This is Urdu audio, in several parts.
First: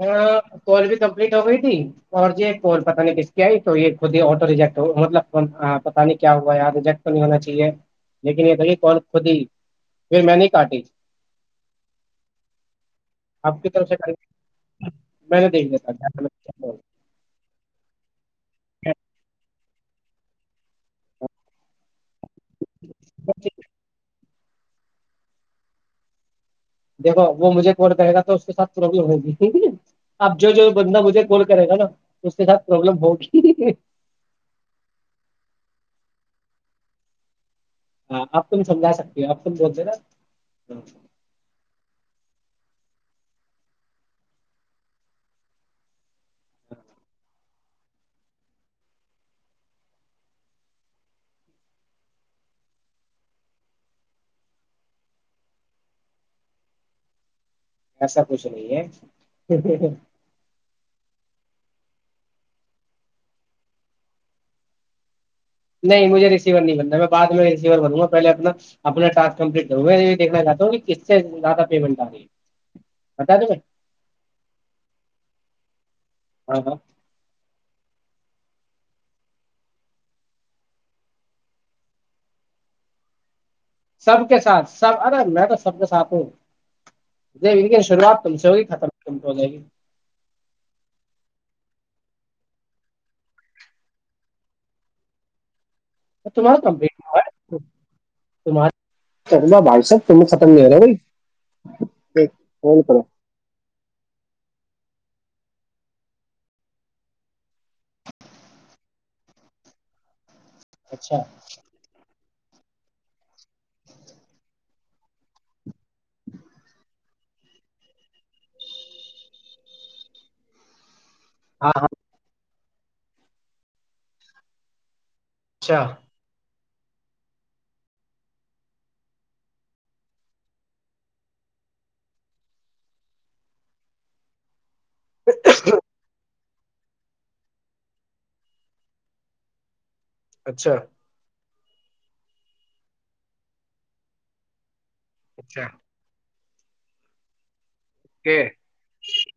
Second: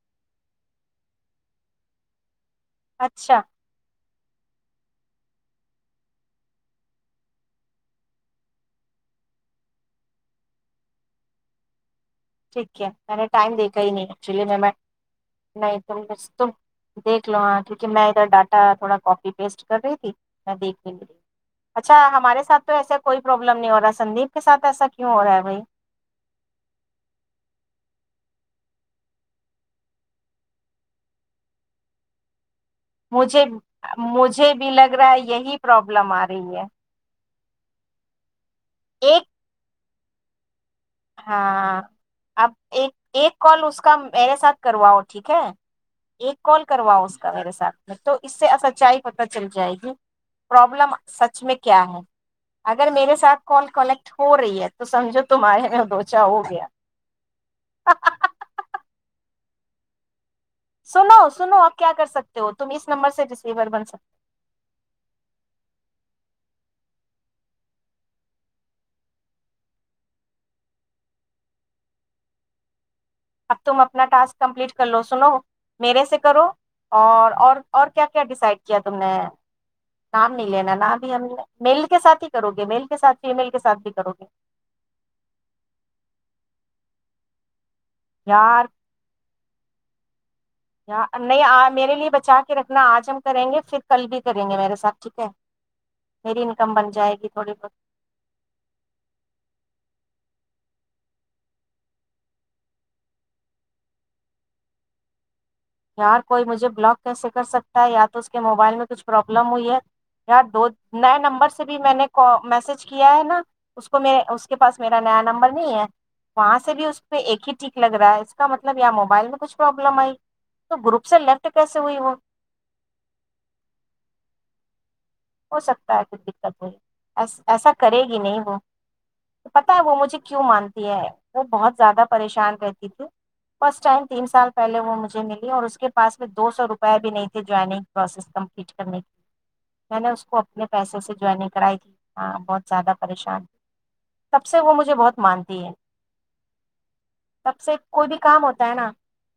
ہ کال بھی کمپلیٹ ہو گئی تھی اور ج اور پت نہیں کس اچھا کیا آئی تو یہ ہی آٹو ریجیکٹ مطلب پتا نہیں کیا ہوا یار ریجیکٹ تو نہیں ہونا چاہیے لیکن یہ تھا کہ کال خود ہی پھر میں نہیں کاٹی ٹھیک ہے میں نے ٹائم آپ کی دیکھ طرف سے نہیں کر ایکچولی میں میں نے دیکھ نہیں لیا ت ت تھا۔ دیکھ لو ہ کیونکہ میں ڈاک تھوڑا کفی پیسٹ کر رہی تھی میں دیکھ اچھا ہمارے ساتھ تو ایسے کوئی پروابلم نہیں ہو رہا سندیپ کے ساتھ ایسا کیوں ہو رہا ہے بھائی دیکو وہ مجھے کال کرے گا تو اس کے ساتھ پرابلم ہو گی ٹھیک ہے نا اب جو بندہ مجھے کال کرے گا نا اس کے ساتھ پرابلم مجھے ہوگی مجھے بھی لگ رہا یہی پربلم آ رہی رہی ہے ہ تم سمجا سکتی ایک ہوپ تم بول د نا تو ہاں اب ایک ایک کال اس کا میرے ساتھ کرواؤ ٹھیک ہے ایک کال کرواؤ اس کا میرے ساتھ میں تو اس سے سچائی پت چل جائے گی پرابلم سچ میں کیا ہے اگر میرے ساتھ کال کنیکٹ ہو رہی ہے تو سمجھو تمہارے دوچا ہو گیا ایسا کچھ نہیں ہے [unintelligible] سنو سنو آپ کیا کر سکتے ہو تم اس نمبر سے ڈسلیور بن سکتے نہیں مجھے ریسیور نہیں بننا میں بد میں ریسیور بنوں گا پہلے اپنا اپنا ٹس کمپلیٹ کروں گا یہ دیکھنا چاہتا ہوں کہ کس سے زیادہ پیمنٹ آ رہی ہے بتا دیں اب تم اپنا ٹاسک کمپلیٹ کر لو سنو میرے سے کرو ہاں ہاں اور اور اور کیا ڈسائڈ کیا تم نے نام نہیں لینا ن بھی ہم میل کے سات ہی کرو گے میل کے ساتھ فی مل سب کے ساتھ سب الگ میں تو سب کے ساتھ ہوں ج یہ [unintelligible] شروعات تم سے ہوی یار خاتم میں کم ہو جائےی نہیں میرے لیے بچا کے رکھنا آج ہم کریں گے پھر کل بھی کریں گے میرے ساتھ ٹھیک ہے میری تمہارا انکم کم بن جائے گی تھوڑی بہت تارہ بھائی صب تم ختم نہیں ہو رہا بی ف کرو یار کوئی مجھے بلاک کیسے کر سکتا ہے یا تو اس کے موبائل میں کچھ پرابلم ہوئی ہے یار دو اچھا نئے نمبر سے بھی میں نے میسج کیا ہے نا اس کو م اس کے پاس میرا نیا نمبر نہیں ہے وہاں سے بھی اس پہ ایک ہی ٹھیک لگ رہا ہے اس کا مطلب یا موبائل میں کچھ پروابلم آئی تو گر سے لیفٹ ہاں کیسے ہاں ہوئی وہ ہو اچھا سکتا ہے کچھ دقت نہیں ایسا کرے گی نہیں وہ پتا ہے وہ مجھے کیوں مانتی ہے وہ بہت زیادہ پریشان رہتی تھی فسٹ ٹائم تین سال پہے وہ مجھے ملی اور اس کے پاس میں دو سو روپئے بھی نہیں تھے جوائننگ پروسیس کمپلیٹ کرنے کی میں نے اس کو اپنے اچھا پیسے سے جوائین کرائی تھی ہاں بہت زیادہ پریشان سب سے وہ مجھے مجھے بہت اچھا مانتی ہے سب سے کوئی بھی کہ کام ہوتا ہے نا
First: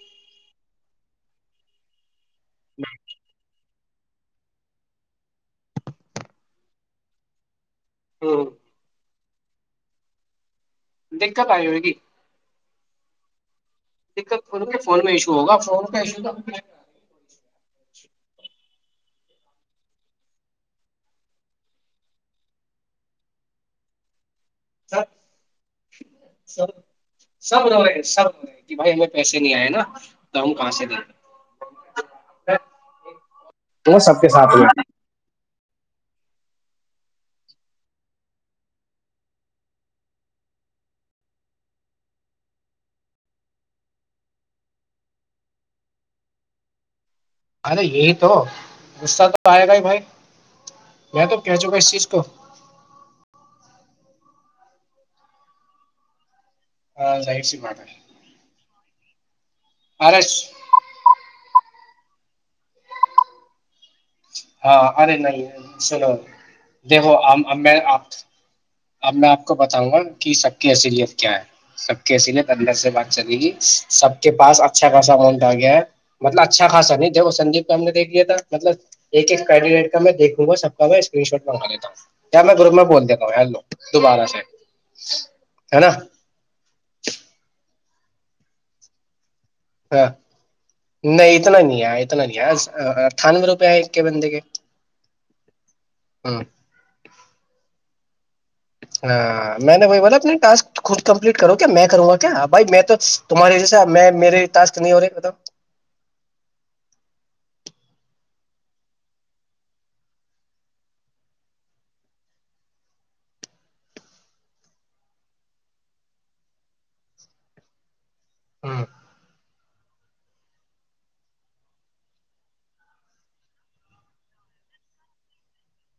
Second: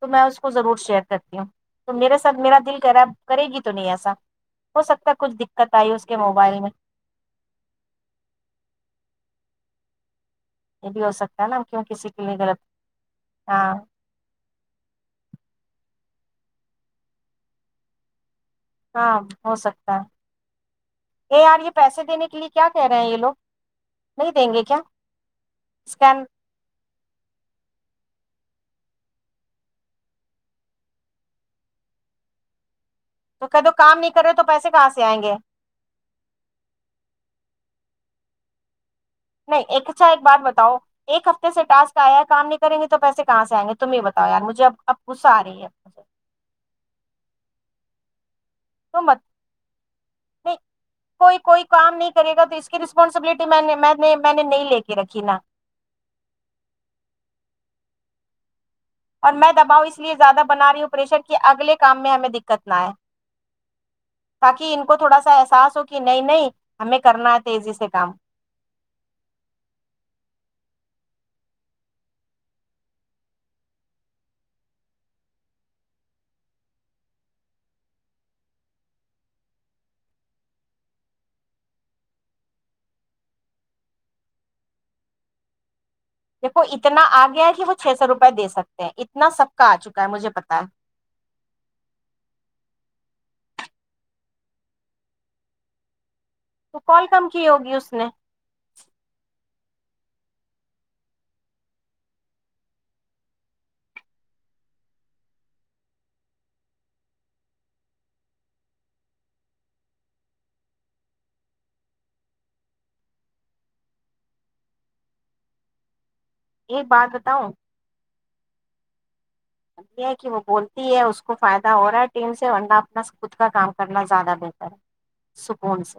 تو میں اس کو ضرور شیئر کرتی ہوں تو میرا سب میرا دل کرا کرے گی تو نہیں ایسا ہو سکتا کچھ دقت آئی اس کے موبائل میں ہاں یہ بھی ہو سکتا ہے دقت نا آئی کیوں ہوگی کسی کے لیے غلط ہاں دت فون میں ایشو ہوگا ف کا ایشو ہاں ہو سکتا ہے ا یار یہ پیسے دینے کے لیے کیا کہہ رہے ہیں یہ لوگ نہیں دیں گے کیا سر اسکین ایسا کہ بھائی ہمیں پیسے نہیں آئے نا تو ہم کہاں سے دیں تو کہ تو کام وہ نہیں سب کر کے رہے تو ساتھ میں پیسے کہاں سے آئیں گے نہیں ایک اچھا ایک بات بتاؤ ایک ہفتے سے ٹاسک آیا ہے کام نہیں کریں گے تو پیسے کہاں سے آئیں گے تم ہی بتاؤ یار مجھے اب اب غصہ آ رہی ہے سے ارے یہی تو تو مت غصہ آئے گا ہی بھائی نہیں میں تو کوئی کہہ کوئی چکا اس کام چیز نہیں کو کرے گا تو اس کی رسپانسبلٹی میں نے میں نے نہیں لے کے رکھی نا ہاں ظاہر سی بات ہے اور میں بؤ اس لیے ارے زیادہ بنا رہی ہوں پریشر کی اگلے کام میں ہمیں دقت نہ آئے تاکہ ہاں ان کو ارے تھوڑا سا نہیں احساس ہو کہ سنو نہیں نہیں ہمیں دیکھو کرنا اب ہے تیزی سے میںپ کام اب میں آپ کو بتاؤں گا کہ سب کی ای س لیت کیا ہے سب کے اس لیے اندر سے بات چلے گی سب کے پاس اچھا خاصا امونٹ آ گیا ہے مطلب اچھا خاصا نہیں دیکھو سنجیپ کا ہم نے دیکھ لیا تھا مطلب ایک ایکڈیڈیٹ کا دیکوں گا سب کا میں اسکرین شاٹ منگا لیتا ہوں میں گروپ میں بول دیتا ہوں لو دوبارہ سے ہے نا دیکھو اتنا آ گیا ہے کہ وہ چھ سو روپئے دے سکتے ہیں اتنا سب کا آ چکا ہے ہاں مجھے پتا ہے نہیں اتنا نہیں ہے اتنا نہیں ہے تھانور روپئے ہے ا کے بندے کے ہاں تو کال کم کی ہوگی اس نے ہ میں نے بھ ب اپ ٹک خود کمپلیٹ کرو کیا میں کروں گا کیا بھائی میں تو تمہارے جیسے میں میرے ٹس نہیں ہو رہے [unintelligible] ایک بات بتاؤ ہاں یہ ہے کہ وہ بولتی ہے اس کو فائدہ ہو رہا ہے ٹیم سے ورہ اپنا خود کا کام کرنا زیادہ بہتر ہے [unintelligible] ون سے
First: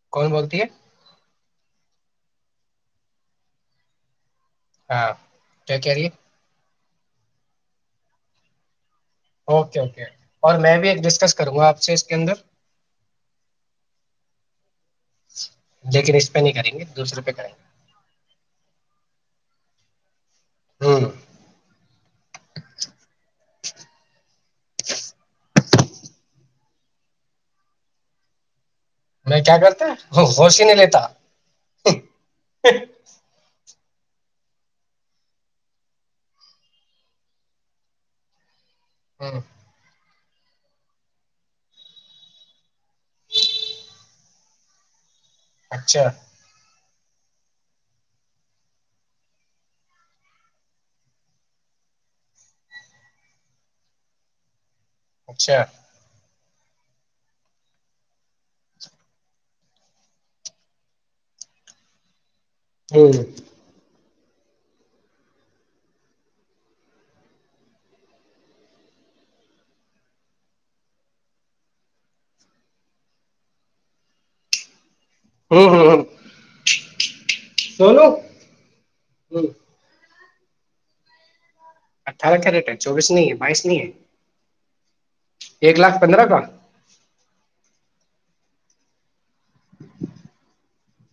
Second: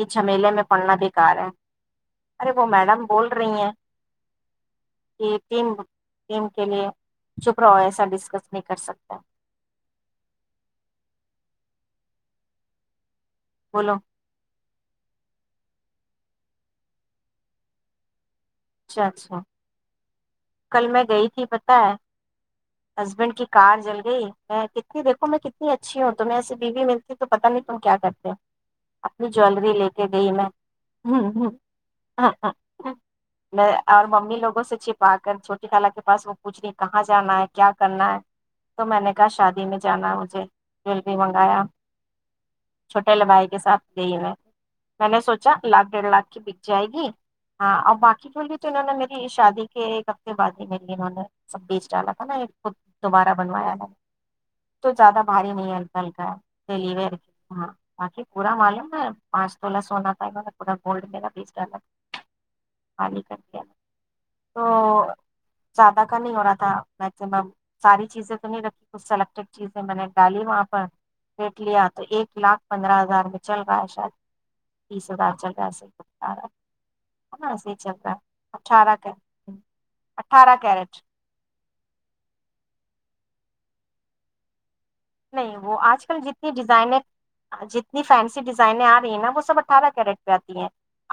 یہ کون جملے بولتی میں ہے پڑنا بےیکار ہے [unintelligible] ارے وہ میڈم بول رہی ہیں ہاں کیا م کہہ رہی ہے ٹیم کے لیے [unintelligible] چھپرا ایسا ڈسکس نہیں کر سکتا اوکے اوکے اور میں بھی ایک ڈسکس کروں گا آپ اچھا اس کے اندر بولو لیکن اس پہ نہیں کریں گے دوسرے پہ کریں گے اچھا اچھا [unintelligible] کل گے میں ہ گئی تھی پت ہے ہسبینڈ کی کار جل گئی میں کتنی دیکھو میں کتنی اچھی ہوں تمہیں ایے بیوی ملتی تو پتا نہیں تم کیا کرتے اپنی میں کیا جیلری کرتا لے کے ہے، گئی میں ہوش ہی نہیں لیتا ہ ہ میں اور ممی لووں سے چپ آا کر چھوٹی کالا کے پاس وہ پوچھنی کہاں جانا ہے کیا کرنا ہے تو میں نے کہا ہ شادی میں جانا مھ جویلری منگایا چھوٹے ل بائی کے ساتھ گئی میں [unintelligible] میں نے سوچا لاکھ ڈیڑ اچھا لاکھ کی بک جائے گی ہاں اور باقی پ بھی تو انہوں نے میری شادی ایک ہفتے بد ہی میری انہوں نے سب بیچ ڈالا تھا نا کو دوبارہ بنوایا انوں نے تو زیادہ بھاری اچھا نہیں ہے ہلکا ہلکا چلی ہاں باقی پورا معلوم ہے پانچ تولہ سونا پ گا پورا گولڈ م گا بیس ڈ ہ آ نہیں کر ہ تو زیادہ کا نہیں ہو رہا تھا میکسمم ساری چیزیں تو نہیں رکھی کچھ سلیکٹیڈ چیزیں میں نے ڈالی وہاں پر ریٹ لیا تو ایک لاکھ پندرہ ہزار میں چل رہا ہے شاید تیس ہزار چل رہا ہ ایسے ہ اٹھارہ ایسے ہی چل سولو رہا ہے ہ اٹھارہ کا اٹھارہ کیرٹ اٹھارہ کیا ریٹ ہے چوبیس نہیں ہے بائیس نہیں ہے نہیں وہ ایک لاکھ آج کل پندرہ کا جتنی ڈیزائن جتنی فین ڈیزائن آ رہی ہیں نا وہ سب اٹھارہ کیرٹ پہ آتی ہیں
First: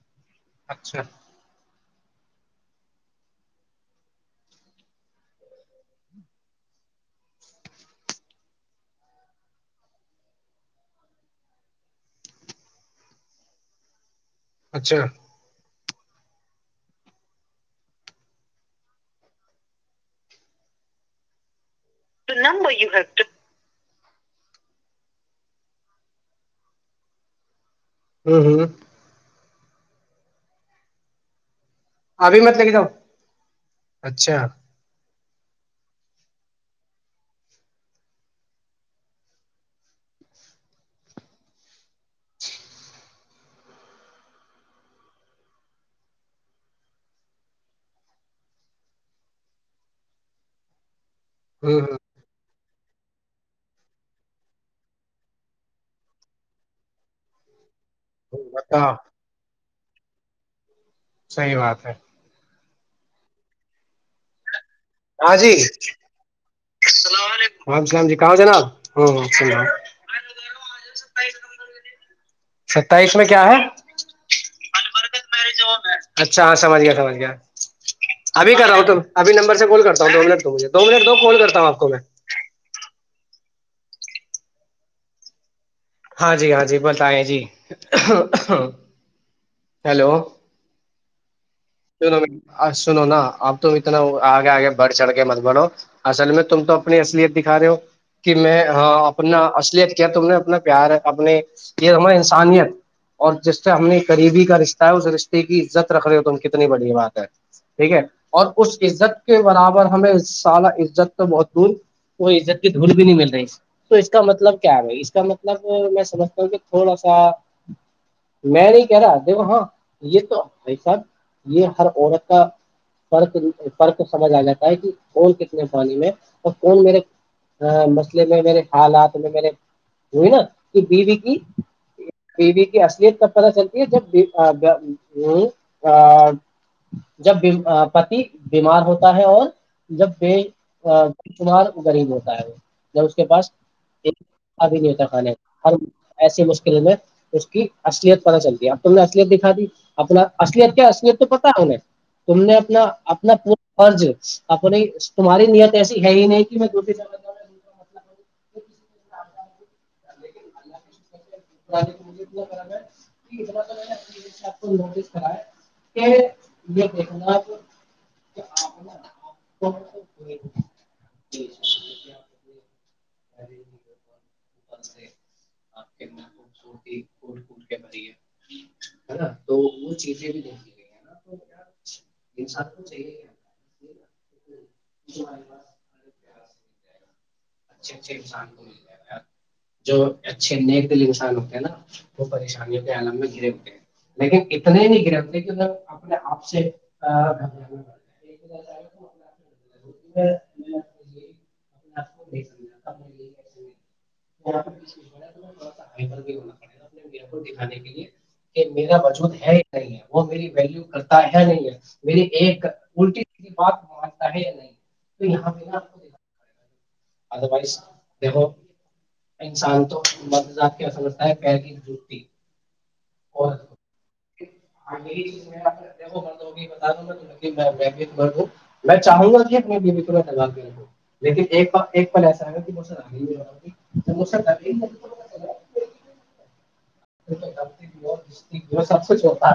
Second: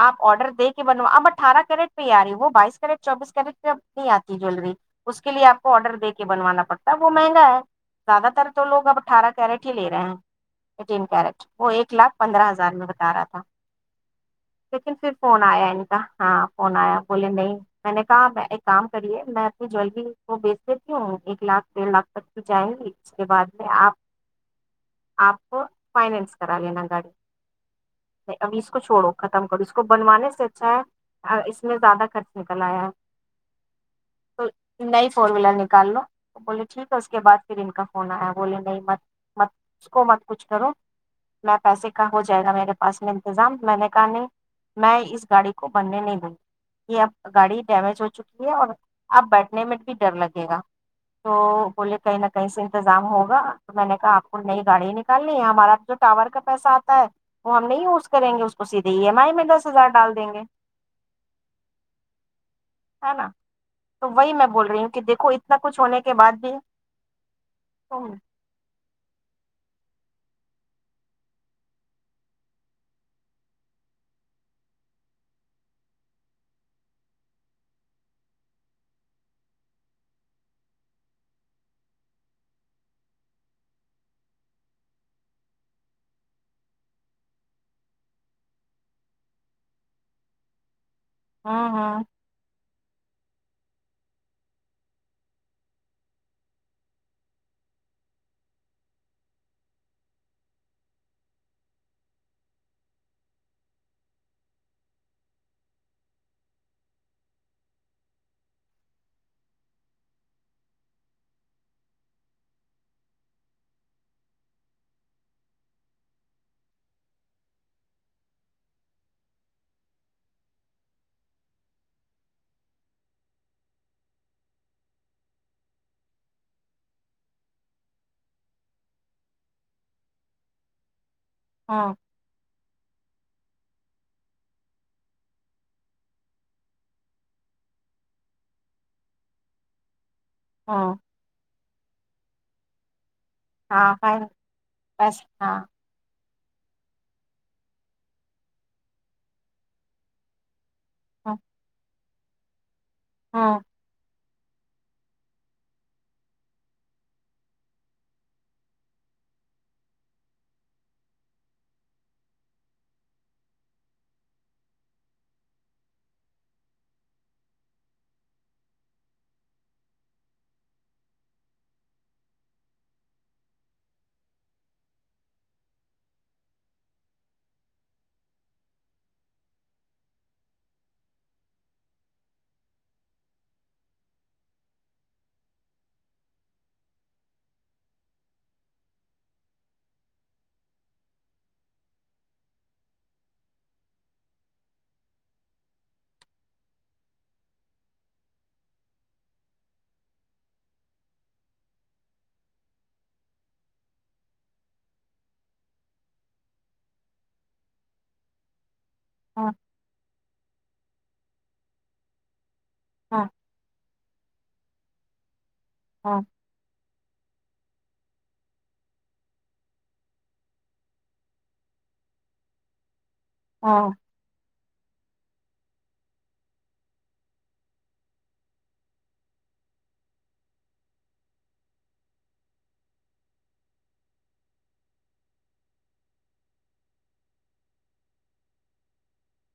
آپ آڈر د کے اچھا بنوا اب اٹھارہ کرنٹ آ رہی ہے وہ بائیس کیرٹ چوبیس کیرٹ پ نہیں آتی جیلری اس کے لیے آپ کو آڈر د کے بنوانا پڑتا ہے وہ مہنگا ہے زیادہ تر تو لوگ اب اٹھارہ کیرٹ ہی لے رہے ہیں ایٹین کیرٹ وہ ایک لاکھ پندرہ ہزار میں بتا رہا تھا لیکن اچھا پھر فون آیا نہیں ہاں فون آیا بولے نہیں میں نے کہا میں ایک کام کریے میں اپنی جویلری کو بیچ دیتی ہوں ایک لاکھ ڈھ لاکھ تک کی جائے نمبر یو گی اس کے ہیو بعد آپ آپ فائنینس کرا لینا گاڑی ہوں امیس کو چھوڑو ک م کر اس کو بنوانے سے اچھا ہے میں زیادہ خرچ ابھی مت نکل لے کے آیا جاؤ ہے اچھا تو نئی فور ویلر نکال لو بولے ٹھیک ہے اس کے بع پھر ان کا فون آیا بولے نہیں مت مت اس کو مت کچھ کرو میں پیسے کا ہو جائے گا میرے پاس میں انتظام میں نے کہا نہیں میں اس گاڑی کو بننے نہیں دوں گی یہ اب گاڑی ڈیمیج ہو چکی ہے اور اب بیٹھنے میں بھی ڈر لگے گا تو ہ بولے ہ کہیں نہ کہیں سے انتظام ہوگ تو میں نے کہا آپ کو نئی گاڑی نکالنی ہے ہمارا جو ٹاور کا پیسہ آتا ہے وہ ہم نہیں کریں گے اس کو بتاؤ سیدے ایم آئی میں دس ہزار ڈال دیں گے صحی بات ہے ہے نا تو وہی میں بول رہی ہوں کہ دیکھو ہاں اتنا جیلام کچھ ہونے کے بعد بھی وعلم السلام تم جی کہاں جناب ہاں ہ و ستائیس میں کیا ہے اچھا ہاں سمجھ گیا سمجھ گیا ابھی کر رہا ہوں تو ابھی نمبر سے کال کرتا ہوں دو منٹ تو مجھے دو منٹ دو کال کرتا ہوں آپ کو میں ہاں جی ہاں جی بت آیں جی ہ ہلو ہوں ہوں سو سنو نا اب تم اتنا آگے آگے بڑھ چڑھ کے مت بڑو اصل میں تم تو اپنی اصلیت دکھا رہے ہو کہ میں ہاں اپنا اصلیت کیا تم نے اپنا پیار اپنے یہ ہمار انسانیت اور جس سے ہم نے قریبی کا رشتہ ہے اس رشتے کی عزت رکھ رہے ہو تم ب بات ہے ٹھیک ہے اور اس عزت کے برابر ہمیں سالہ عزت تو بول کو عزت کی دھول بھی نہیں مل رہی تو اس کا مطلب کیا ہے اس کا مطلب میں سمجھتا ہوں کہ تھوڑا سا میں نہیں کہہ رہا دیکھو ہاں یہ تو سب یہ ہر عورت کا فرق فرق سمجھ آ جاتا ہے کہ کون کتنے پانی میں اور کون میرے مسئلے میں میرے حالات میں میرے ہوئی نا کہ بیوی ہوں بیوی کی اصلیت کب [unintelligible] پ ستی [unintelligible] جب پتی بیمار ہوتا ہے اور جب پ ہوں شمار غریبوں [unintelligible] ہے [unintelligible] کے پاس ہاں خیر ابھی نہیں ہوتا بس کھانا ہاں اور ایسی مشکل میں اس کی اصلیت پت چلتی اب تم نے اصلیت دکھا دی اپنا اصلیت کیا تو ہوں پتا ہے انیں تم نے اپنا [unintelligible] اپنا ہوں پورا فرض آ نہیں تمہاری نیت ایسی ہے ہی نہیں کہ میں دو ج تنا فرم ہےنا تو نوٹ کرا ہے کہ یہ دیکھنا خوبصورتیٹٹ کے بری ہے نا تو وہ چیزیں بھی دیک گئی ا اھے انسان کو م جائے گا جو اچھے نیک دل انسان ہوتے ہیں نا وہ پریشانیوں کے عم میں گرے ہوتے ہیں لیکن اتنے ہی نہیں گرے ہوتے کہ اپنے آپ سے م دکھانے کے لیے [unintelligible] میرا وجود ہوں ہے ہی نہیں ہے وہ میری ویلو کرتا ہے نہیں ہے میری ایک [unintelligible] الٹی ہوں کی بات پے نہیں تو یہاں پہ [inaudible] ہوں ادروائز دیکھو انسان تو مدذات کیا سمجھتا ہے پہلی جتی ہوں ی بتا دوں گا دوں میں چاہوں گا کہ اپنے بیب داوں لیکن پل ایسا رہ گا کہ مج آگےؤگیج سبتاا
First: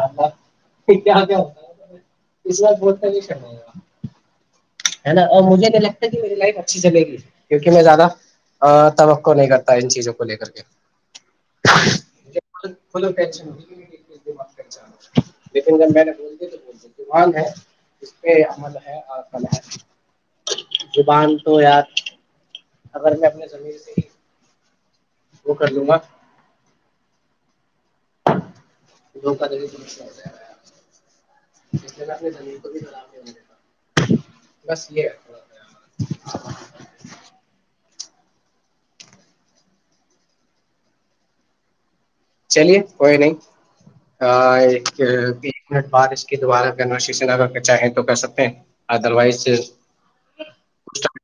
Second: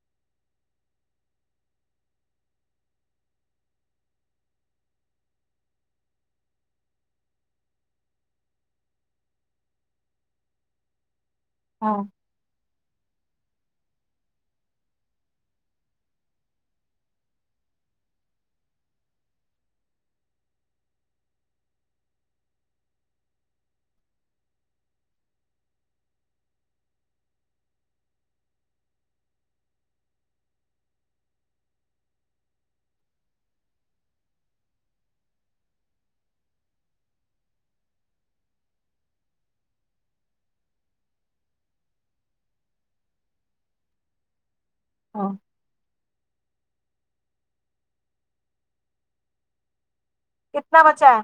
مجھے نہیں لگتا کہ می لائف اچھی چلے گی کیکہ میں زیادہ توقع نہیں کرتا ان چیزوں کو لے کر کے ہاں ہ لیکن جب میں نے بول د تو ب ز ہے اس پہ عمل ہے اورصل ہے زبان تو یار اگر میں اپنے زمیر سے ہی وہ کر دوں گا کا ہو جائے گا اسے اپنی زمین کو بھی خراب نہیںا بس یہ ہےا چلیے کوئی نہیں ہ ہوں بیس منٹ بعد اس کے دوارا اگر نشی سے لگ کے چاہیں تو کر سکتے ہیں ادروائز کتنا بچا ہے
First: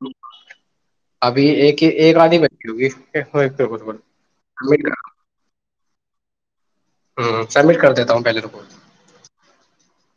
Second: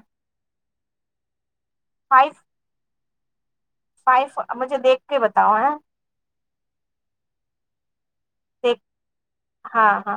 ابھی ایک ہی ایک راتی بیٹھی ہوگی [unintelligible] فائی مجھے دیکھ کے بتاؤ ہے ہ سبمٹ کر دیتا ہوں پہلی رپورٹ دیکھ ہاں ہاں